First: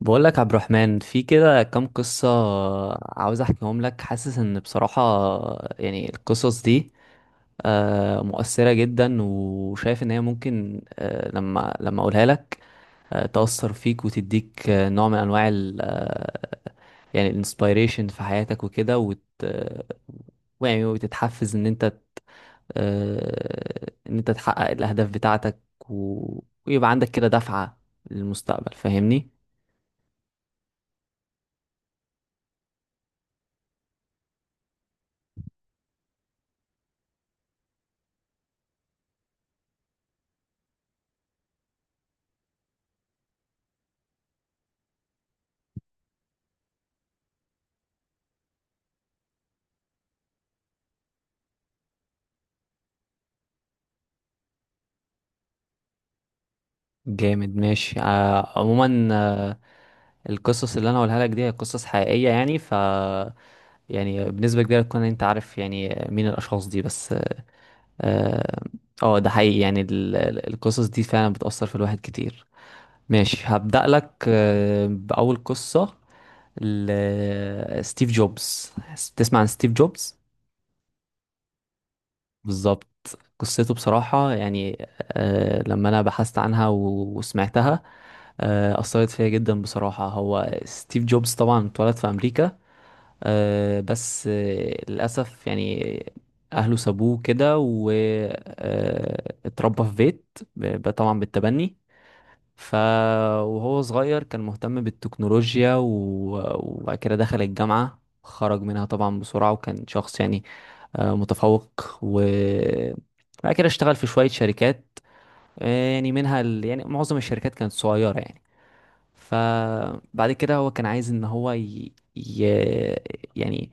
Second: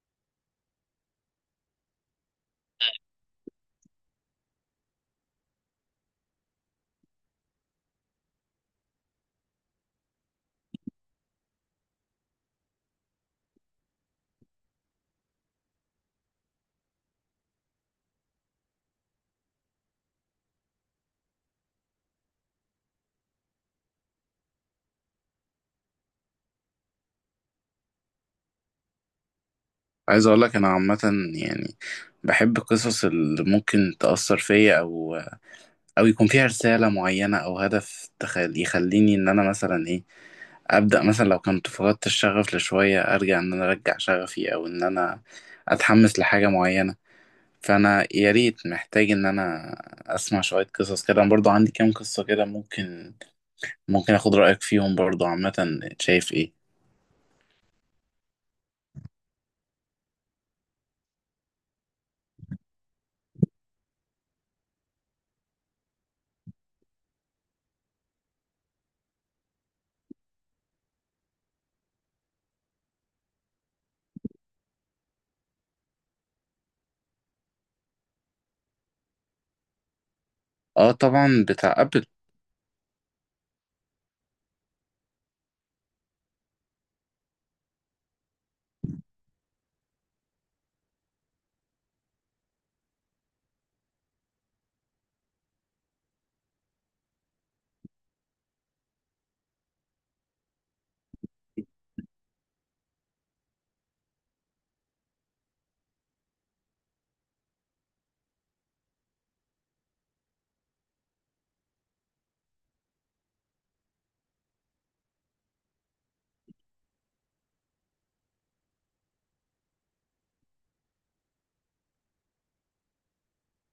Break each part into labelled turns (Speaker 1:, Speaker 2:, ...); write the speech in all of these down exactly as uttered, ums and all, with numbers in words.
Speaker 1: بقول لك عبد الرحمن في كده كام قصة، عاوز احكيهم لك. حاسس ان بصراحة يعني القصص دي آه، مؤثرة جدا، وشايف ان هي ممكن آه، لما لما اقولها لك آه، تأثر فيك، وتديك آه، نوع من انواع ال آه، يعني الانسبيريشن في حياتك وكده، وت آه، ويعني وتتحفز ان انت آه، ان انت تحقق الاهداف بتاعتك و... ويبقى عندك كده دفعة للمستقبل، فاهمني؟
Speaker 2: عايز اقول لك انا عامه، يعني بحب القصص اللي ممكن تاثر فيا او او يكون فيها رساله معينه او هدف تخل... يخليني ان انا مثلا ايه ابدا مثلا لو كنت فقدت الشغف لشويه ارجع ان انا ارجع شغفي او ان انا اتحمس لحاجه معينه. فانا يا ريت محتاج ان انا اسمع شويه قصص كده، انا برضو عندي كام قصه كده ممكن ممكن اخد رايك فيهم برضو. عامه شايف ايه؟
Speaker 1: جامد، ماشي. آه، عموما آه، القصص اللي انا هقولها لك دي هي قصص حقيقية. يعني ف يعني بنسبة كبيرة تكون انت عارف يعني مين الاشخاص دي، بس اه آه، ده حقيقي. يعني ال- ال- القصص دي فعلا بتأثر في الواحد كتير. ماشي، هبدأ لك آه، بأول قصة ل- ستيف جوبز. تسمع عن ستيف جوبز؟
Speaker 2: اه طبعا، بتاع ابل.
Speaker 1: بالظبط. قصته بصراحة يعني آه لما أنا بحثت عنها و- وسمعتها آه أثرت فيا جدا بصراحة. هو ستيف جوبز طبعا اتولد في أمريكا آه بس آه للأسف يعني أهله سابوه كده، واتربى في بيت ب- طبعا بالتبني. ف وهو صغير كان مهتم بالتكنولوجيا و- وبعد كده دخل الجامعة، خرج منها طبعا بسرعة، وكان شخص يعني آه، متفوق. وبعد كده اشتغل في شوية شركات آه، يعني منها ال... يعني معظم الشركات كانت صغيرة يعني. فبعد كده هو كان عايز ان هو ي... ي... يعني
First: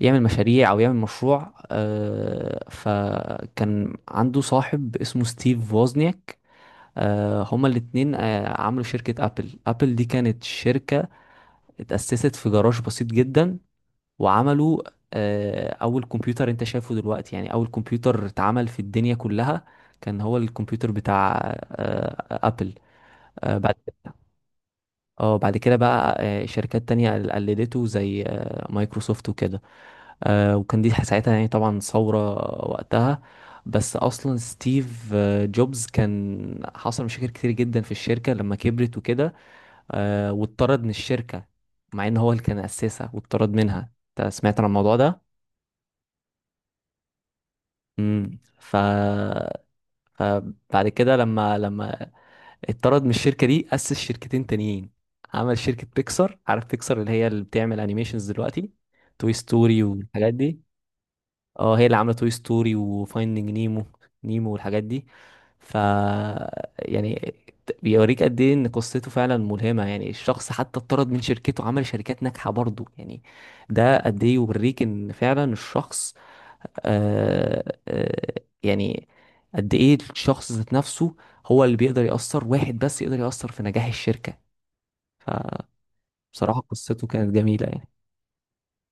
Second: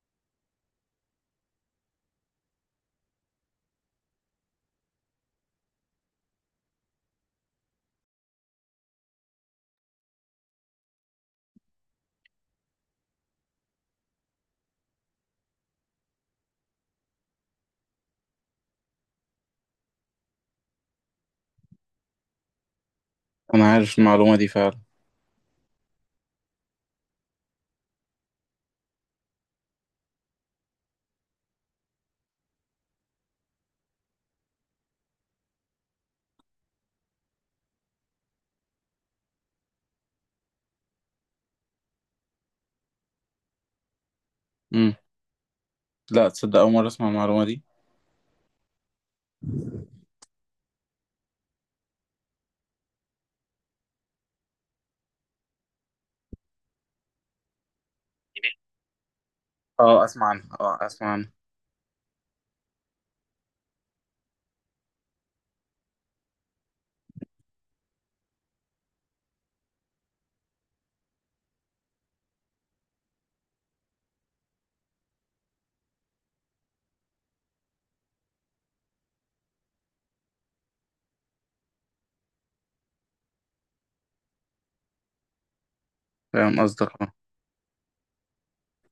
Speaker 1: يعمل مشاريع او يعمل مشروع آه، فكان عنده صاحب اسمه ستيف ووزنياك. آه، هما الاتنين آه، عملوا شركة أبل. أبل دي كانت شركة اتأسست في جراج بسيط جدا. وعملوا آه، اول كمبيوتر انت شايفه دلوقتي، يعني اول كمبيوتر اتعمل في الدنيا كلها كان هو الكمبيوتر بتاع آه، ابل. آه،
Speaker 2: انا
Speaker 1: بعد
Speaker 2: عارف المعلومه دي فعلا.
Speaker 1: اه بعد كده بقى آه، شركات تانية قلدته زي آه، مايكروسوفت وكده. آه، وكان دي ساعتها يعني طبعا ثورة وقتها. بس اصلا ستيف آه، جوبز كان حصل مشاكل كتير جدا في الشركة لما كبرت وكده، آه، واتطرد من الشركة، مع ان هو اللي كان اسسها واتطرد منها. انت سمعت عن الموضوع ده؟
Speaker 2: لا تصدق، أول مرة أسمع المعلومة دي.
Speaker 1: امم ف... فبعد كده لما لما اتطرد من الشركه دي، اسس شركتين تانيين. عمل شركه بيكسار. عارف بيكسار اللي هي اللي بتعمل انيميشنز دلوقتي؟ توي ستوري
Speaker 2: اه أسمع
Speaker 1: والحاجات
Speaker 2: عنها،
Speaker 1: دي.
Speaker 2: اه أسمع عنها.
Speaker 1: اه، هي اللي عامله توي ستوري وفايندينج نيمو. نيمو والحاجات دي. ف يعني بيوريك قد ايه ان قصته فعلا ملهمه، يعني الشخص حتى اتطرد من شركته، عمل شركات ناجحه برضه يعني. ده قد ايه يوريك ان فعلا الشخص آه آه يعني قد ايه الشخص ذات نفسه هو اللي بيقدر يأثر. واحد بس يقدر يأثر في نجاح الشركة. بصراحة
Speaker 2: فاهم قصدك،
Speaker 1: قصته
Speaker 2: اه.
Speaker 1: كانت جميلة يعني.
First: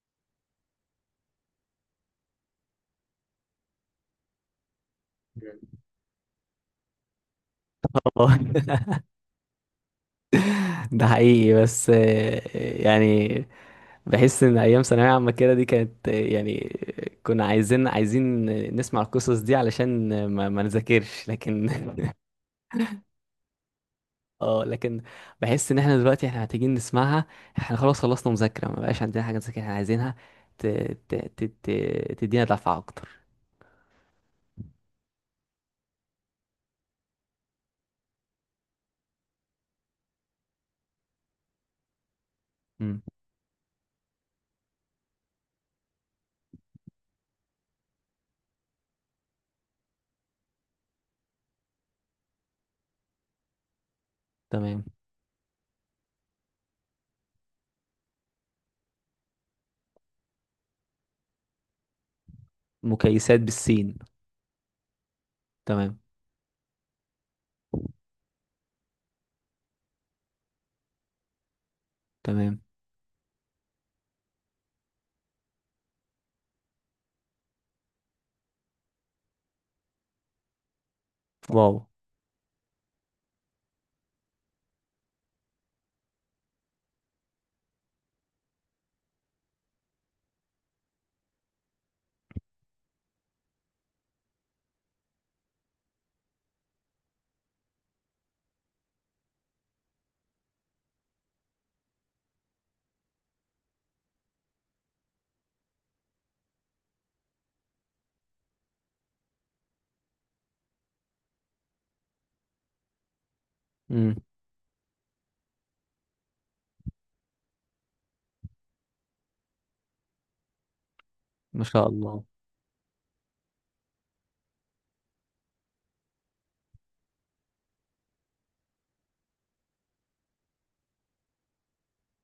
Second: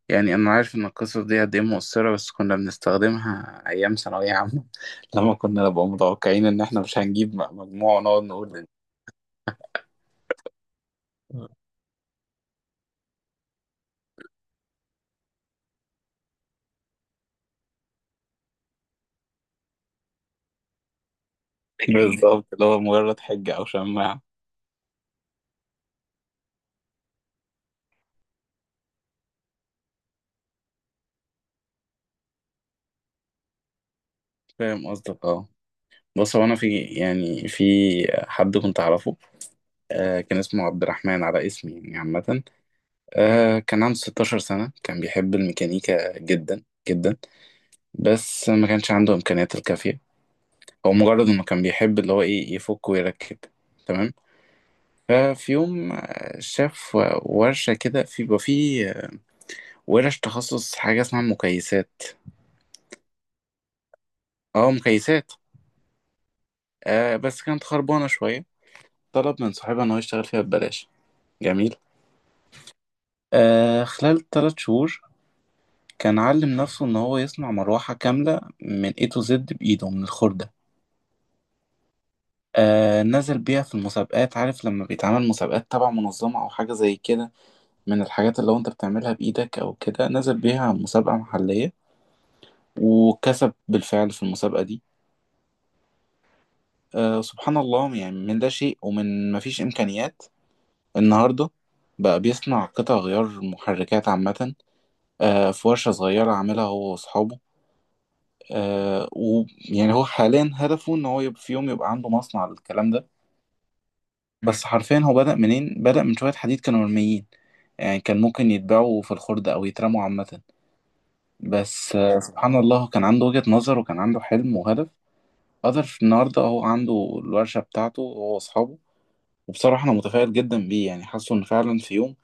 Speaker 2: يعني أنا عارف إن القصص دي قد إيه مؤثرة، بس كنا بنستخدمها أيام ثانوية عامة لما كنا نبقى متوقعين إن إحنا مش هنجيب م- مجموع ونقعد نقول
Speaker 1: والله. ده حقيقي. بس آه، يعني بحس ان ايام ثانويه عامه كده دي كانت آه، يعني كنا عايزين عايزين نسمع القصص دي علشان ما, ما نذاكرش، لكن
Speaker 2: بالظبط، اللي هو مجرد حجة أو شماعة.
Speaker 1: اه. لكن بحس ان احنا دلوقتي احنا محتاجين نسمعها. احنا خلاص خلصنا مذاكرة، ما بقاش عندنا حاجة نذاكر. احنا عايزينها ت... ت... ت... ت... تدينا دفعة اكتر.
Speaker 2: فاهم قصدك، اه. بص هو أنا في، يعني في حد كنت أعرفه، آه، كان اسمه عبد الرحمن على اسمي يعني عامة،
Speaker 1: امم.
Speaker 2: آه، كان عنده 16 سنة، كان بيحب الميكانيكا جدا جدا. بس ما كانش عنده إمكانيات الكافية، هو مجرد انه كان بيحب اللي هو ايه يفك ويركب، تمام.
Speaker 1: تمام.
Speaker 2: ففي يوم آه، شاف ورشة كده، في بقى في ورش تخصص حاجة اسمها مكيسات.
Speaker 1: مكيسات بالسين؟
Speaker 2: اه مكيسات.
Speaker 1: تمام.
Speaker 2: آه بس كانت خربانة شوية، طلب من صاحبها ان هو يشتغل فيها ببلاش. جميل،
Speaker 1: تمام.
Speaker 2: آه خلال ثلاث شهور كان علم نفسه ان هو يصنع مروحة كاملة من إيه تو زد بإيده من الخردة.
Speaker 1: واو.
Speaker 2: آه نزل بيها في المسابقات، عارف لما بيتعمل مسابقات تبع منظمة او حاجة زي كده، من الحاجات اللي هو انت بتعملها بايدك او كده. نزل بيها مسابقة محلية، وكسب بالفعل في المسابقة دي. آه سبحان الله، يعني من لا شيء ومن ما فيش امكانيات، النهاردة بقى بيصنع قطع غيار محركات عامة، آه في ورشة صغيرة عاملها هو واصحابه. آه ويعني هو حاليا هدفه ان هو يبقى في يوم يبقى عنده مصنع للكلام ده.
Speaker 1: امم.
Speaker 2: مم. بس حرفيا هو بدأ منين؟ بدأ من شوية حديد كانوا مرميين، يعني كان ممكن يتباعوا في الخردة او يترموا عامة.
Speaker 1: ما شاء
Speaker 2: بس آه،
Speaker 1: الله.
Speaker 2: سبحان الله، كان عنده وجهة نظر وكان عنده حلم وهدف. قدر النهارده هو عنده الورشة بتاعته هو وأصحابه. وبصراحة أنا متفائل جدا بيه، يعني حاسه إن فعلا في يوم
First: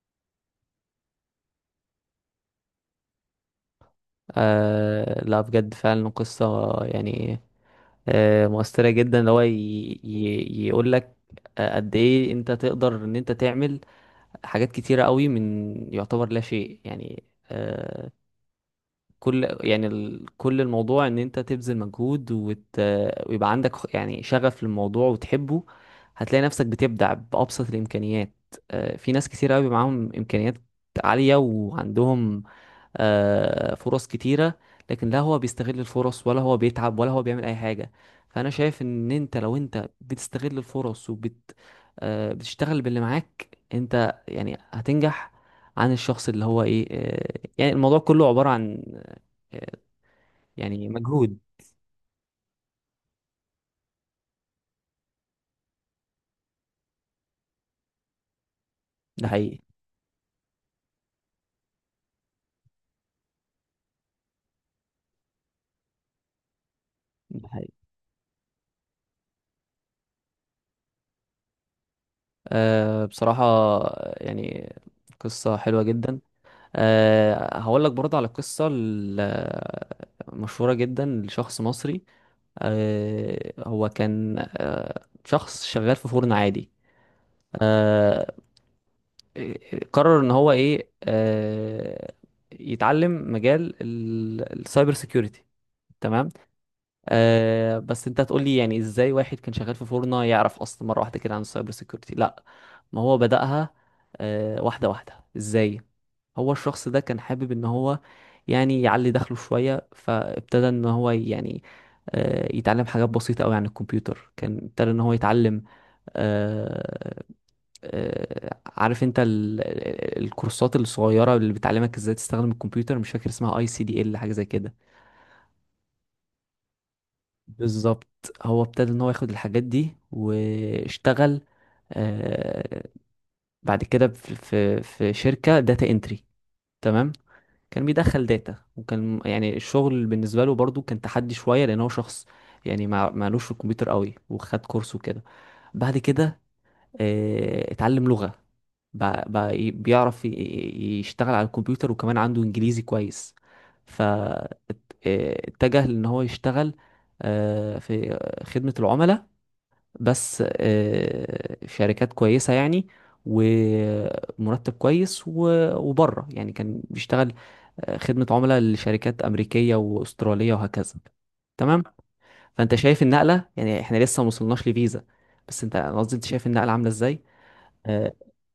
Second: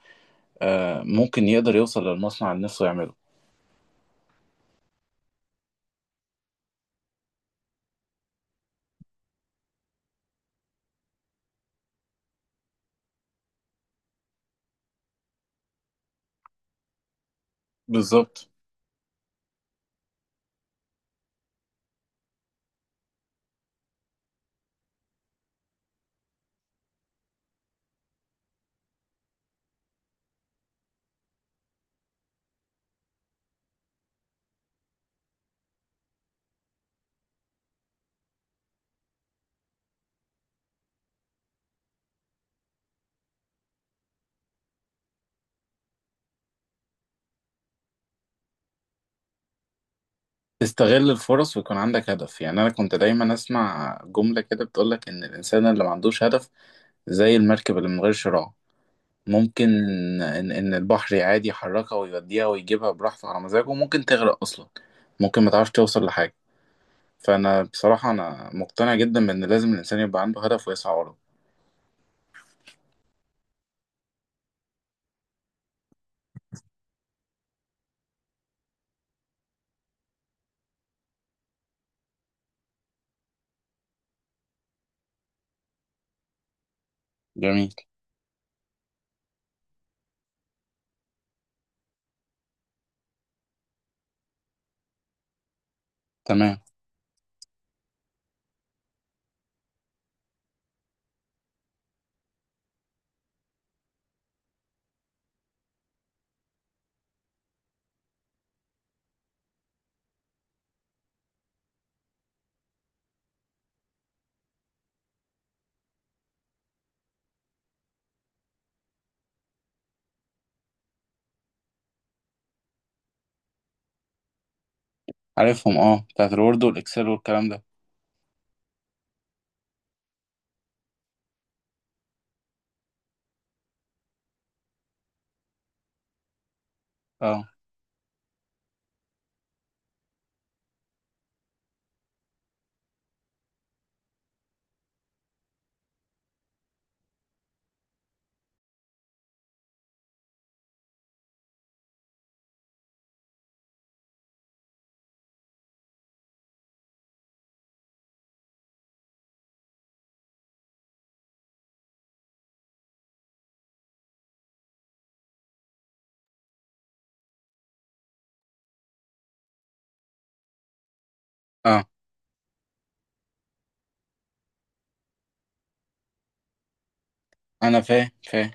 Speaker 2: آه، ممكن يقدر يوصل للمصنع اللي نفسه يعمله.
Speaker 1: آه لا، بجد فعلا قصة يعني آه مؤثرة جدا، اللي هو ي... ي... يقول لك آه، قد ايه انت تقدر ان انت تعمل حاجات كتيرة قوي من يعتبر لا شيء يعني. آه،
Speaker 2: بالظبط،
Speaker 1: كل يعني ال... كل الموضوع ان انت تبذل مجهود وت... ويبقى عندك خ- يعني شغف للموضوع وتحبه. هتلاقي نفسك بتبدع بأبسط الإمكانيات. آه، في ناس كتير قوي معاهم إمكانيات عالية، وعندهم آه، فرص كتيرة، لكن لا هو بيستغل الفرص، ولا هو بيتعب، ولا هو بيعمل أي حاجة. فأنا شايف إن أنت لو أنت بتستغل الفرص وبت آه، بتشتغل باللي معاك أنت، يعني هتنجح عن الشخص اللي هو إيه. آه، يعني الموضوع كله عبارة عن يعني
Speaker 2: تستغل
Speaker 1: مجهود.
Speaker 2: الفرص ويكون عندك هدف. يعني أنا كنت دايما أسمع جملة كده بتقولك إن الإنسان اللي ما عندوش هدف زي المركب اللي من غير شراع،
Speaker 1: ده حقيقي.
Speaker 2: ممكن إن إن البحر عادي يحركها ويوديها ويجيبها براحته على مزاجه، وممكن تغرق أصلا، ممكن ما تعرفش توصل لحاجة.
Speaker 1: ده
Speaker 2: فأنا
Speaker 1: حقيقي.
Speaker 2: بصراحة أنا مقتنع جدا بإن لازم الإنسان يبقى عنده هدف ويسعى وراه.
Speaker 1: أه بصراحة يعني قصة حلوة جدا. أه هقول لك برضه على القصة المشهورة جدا لشخص مصري. أه هو كان أه شخص شغال في فرن عادي.
Speaker 2: جميل،
Speaker 1: أه قرر ان هو ايه، أه يتعلم مجال ال- السايبر سيكيورتي. تمام.
Speaker 2: تمام.
Speaker 1: آه بس انت هتقول لي يعني ازاي واحد كان شغال في فورنا يعرف اصلا مره واحده كده عن السايبر سيكيورتي؟ لا، ما هو بدأها آه واحده واحده. ازاي؟ هو الشخص ده كان حابب ان هو يعني يعلي دخله شويه، فابتدى ان هو يعني آه يتعلم حاجات بسيطه قوي عن الكمبيوتر. كان ابتدى ان هو يتعلم آه آه عارف انت ال- ال- الكورسات الصغيره اللي بتعلمك ازاي تستخدم الكمبيوتر؟ مش فاكر اسمها اي سي دي ال، حاجه زي كده.
Speaker 2: عارفهم، اه، بتاعت الوورد والاكسل والكلام ده.
Speaker 1: بالظبط. هو ابتدى ان هو ياخد الحاجات دي واشتغل آه بعد كده في في في شركة داتا انتري. تمام.
Speaker 2: اه.
Speaker 1: كان بيدخل داتا، وكان يعني الشغل بالنسبة له برضو كان تحدي شوية لان هو شخص يعني ما معلوش في الكمبيوتر قوي، وخد كورس وكده. بعد كده آه، اتعلم لغة. بقى بقى ي- بيعرف ي- ي- يشتغل على الكمبيوتر، وكمان عنده انجليزي كويس. ف ات- آه، اتجه لان هو يشتغل آه، في خدمة العملاء، بس آه، في شركات كويسة يعني، ومرتب كويس و- وبره يعني كان بيشتغل آه، خدمة عملاء لشركات أمريكية وأسترالية وهكذا. تمام.
Speaker 2: اه
Speaker 1: فأنت شايف النقلة؟ يعني احنا لسه ما وصلناش لفيزا، بس انت أنا قصدي انت شايف النقلة عاملة ازاي.
Speaker 2: انا فاهم
Speaker 1: آه،
Speaker 2: فاهم.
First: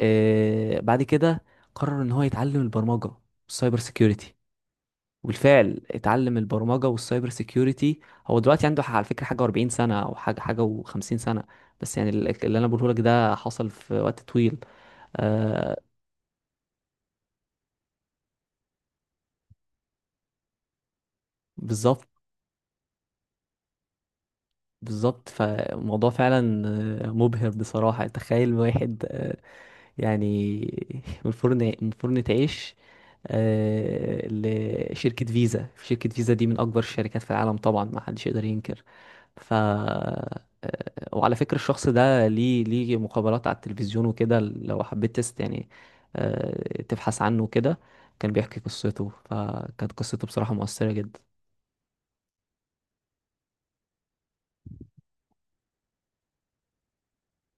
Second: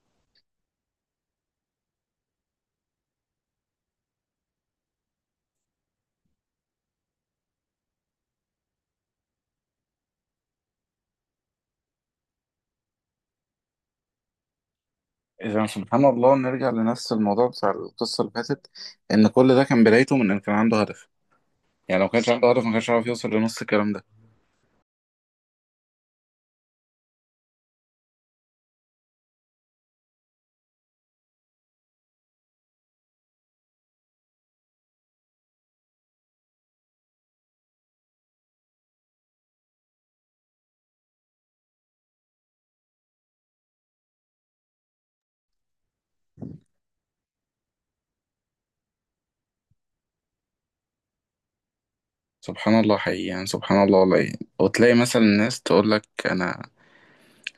Speaker 1: آه، بعد كده قرر ان هو يتعلم البرمجة والسايبر سيكيورتي. وبالفعل اتعلم البرمجة والسايبر سيكيورتي. هو دلوقتي عنده ح- على فكرة حاجة و40 سنة او حاجة حاجة و50 سنة. بس يعني ال- اللي انا بقوله لك ده حصل في وقت طويل.
Speaker 2: اذا
Speaker 1: آه.
Speaker 2: سبحان الله نرجع لنفس الموضوع بتاع القصه اللي فاتت، ان كل ده كان بدايته من ان كان عنده هدف. يعني لو
Speaker 1: بالظبط.
Speaker 2: ما كانش عنده هدف ما كانش عارف يوصل لنص الكلام ده.
Speaker 1: بالظبط. فالموضوع فعلا آه، مبهر بصراحة. تخيل واحد آه، يعني من فرن، من فرن تعيش آه، لشركة فيزا. شركة فيزا دي من أكبر الشركات في العالم طبعا، ما حدش يقدر ينكر. ف آه، وعلى فكرة الشخص ده ليه ليه مقابلات على التلفزيون وكده، لو حبيت تست يعني آه، تبحث عنه كده، كان بيحكي قصته، فكانت قصته بصراحة مؤثرة جدا.
Speaker 2: سبحان الله حقيقي، يعني سبحان الله والله يعني. وتلاقي مثلا الناس تقول لك، انا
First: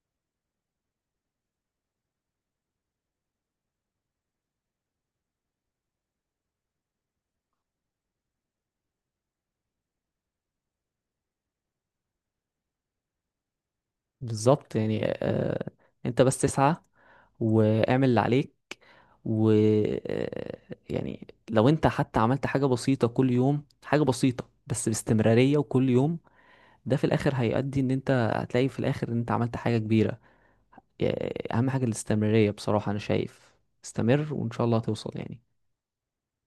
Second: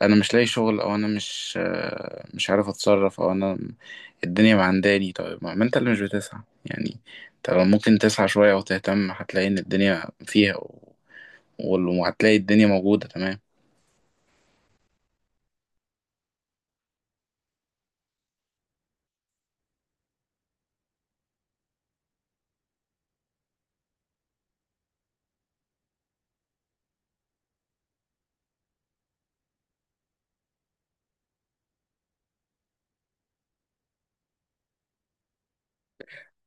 Speaker 2: انا مش لاقي شغل، او انا مش آه، مش عارف اتصرف، او انا الدنيا معنداني. طيب ما ما انت اللي مش بتسعى. يعني انت لو ممكن تسعى شوية او تهتم، هتلاقي ان الدنيا فيها و- وال- وهتلاقي الدنيا موجودة، تمام.
Speaker 1: بالظبط. يعني آه، انت بس تسعى واعمل اللي عليك و آه، يعني لو انت حتى عملت حاجة بسيطة كل يوم، حاجة بسيطة بس باستمرارية، وكل يوم ده في الاخر هيؤدي ان انت هتلاقي في الاخر ان انت عملت حاجة كبيرة. آه، اهم حاجة الاستمرارية. بصراحة انا شايف استمر وان شاء الله هتوصل يعني.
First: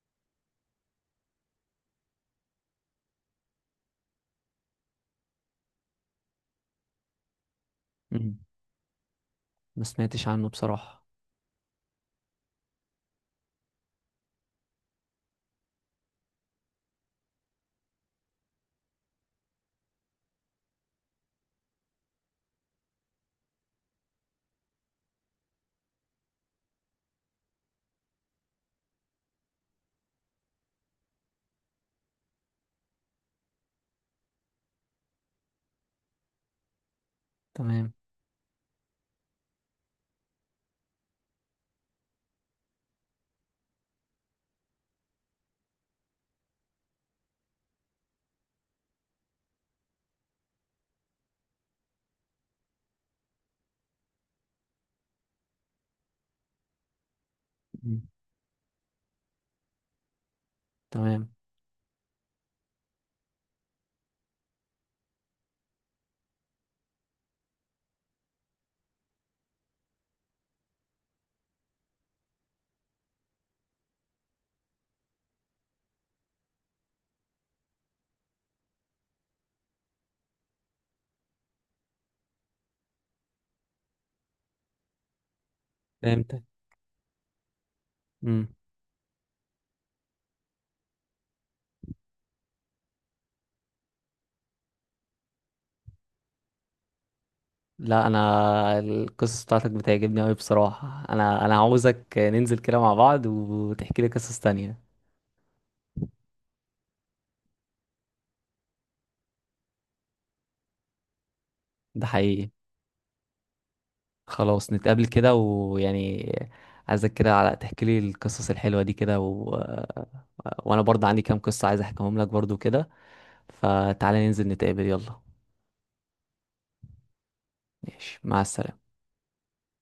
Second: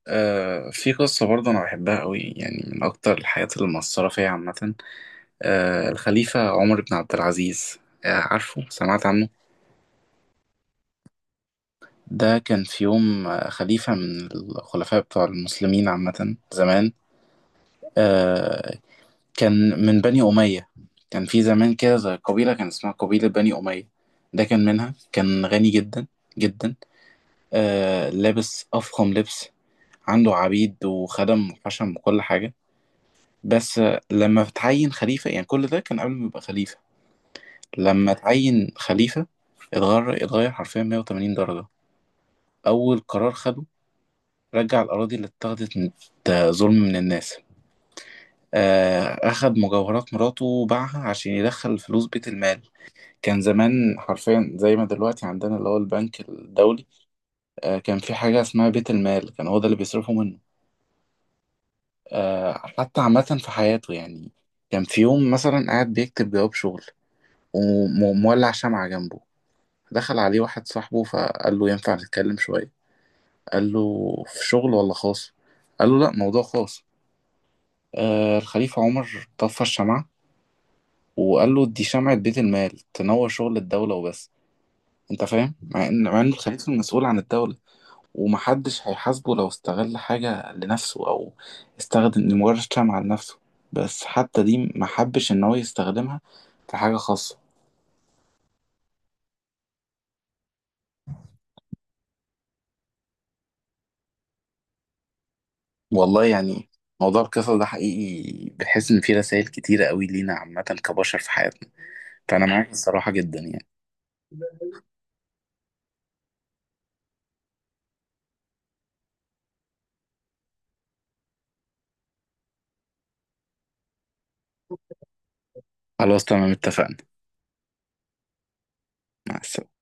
Speaker 2: آه في قصة برضه أنا بحبها قوي، يعني من أكتر الحاجات اللي مأثرة فيا عامة. آه الخليفة عمر بن عبد العزيز، آه
Speaker 1: مم.
Speaker 2: عارفه؟ سمعت عنه؟
Speaker 1: ما سمعتش عنه بصراحة.
Speaker 2: ده كان في يوم آه، خليفة من الخلفاء بتوع المسلمين عامة زمان، آه، كان من بني أمية. كان في زمان كده زي قبيلة، كان اسمها قبيلة بني أمية، ده كان منها. كان غني جدا جدا، آه لابس أفخم لبس، عنده عبيد وخدم وحشم وكل حاجة. بس آه، لما اتعين خليفة، يعني كل ده كان قبل ما يبقى خليفة.
Speaker 1: تمام.
Speaker 2: لما اتعين خليفة اتغير، اتغير حرفيا 180 درجة. أول قرار خده، رجع الأراضي اللي اتاخدت من آه، ظلم من الناس. آه أخد مجوهرات مراته وباعها عشان يدخل فلوس بيت المال. كان زمان حرفيا زي ما دلوقتي عندنا اللي هو البنك الدولي، آه، كان
Speaker 1: مم.
Speaker 2: في حاجة اسمها بيت المال، كان هو ده اللي بيصرفوا منه.
Speaker 1: تمام.
Speaker 2: آه، حتى عامة في حياته، يعني كان في يوم مثلا قاعد بيكتب جواب شغل ومولع شمعة جنبه. دخل عليه واحد صاحبه فقال له ينفع نتكلم شوية؟ قال له في شغل ولا خاص؟ قال له لا موضوع خاص. آه، الخليفة عمر طفى الشمعة وقال له دي شمعة بيت المال تنور شغل الدولة وبس. انت فاهم؟ مع ان مع ان
Speaker 1: فهمتك.
Speaker 2: الخليفة المسؤول عن الدولة
Speaker 1: امم.
Speaker 2: ومحدش هيحاسبه لو استغل حاجة لنفسه أو استخدم لمجرد شمعة لنفسه، بس حتى دي محبش إن هو يستخدمها في حاجة خاصة.
Speaker 1: لا، انا القصص بتاعتك بتعجبني قوي بصراحة. انا انا عاوزك ننزل كده مع بعض وتحكي لي قصص تانية.
Speaker 2: والله يعني، موضوع القصص ده حقيقي بحس إن فيه رسائل كتيرة قوي لينا عامة كبشر في حياتنا.
Speaker 1: ده
Speaker 2: فأنا
Speaker 1: حقيقي.
Speaker 2: معاك الصراحة جدا يعني.
Speaker 1: خلاص، نتقابل كده ويعني عايزك كده على تحكي لي القصص الحلوة دي كده و... وانا برضه عندي كام قصة عايز احكيهم لك برضه كده. فتعالى ننزل نتقابل. يلا.
Speaker 2: خلاص تمام اتفقنا.
Speaker 1: ماشي، مع السلامة.
Speaker 2: مع السلامة.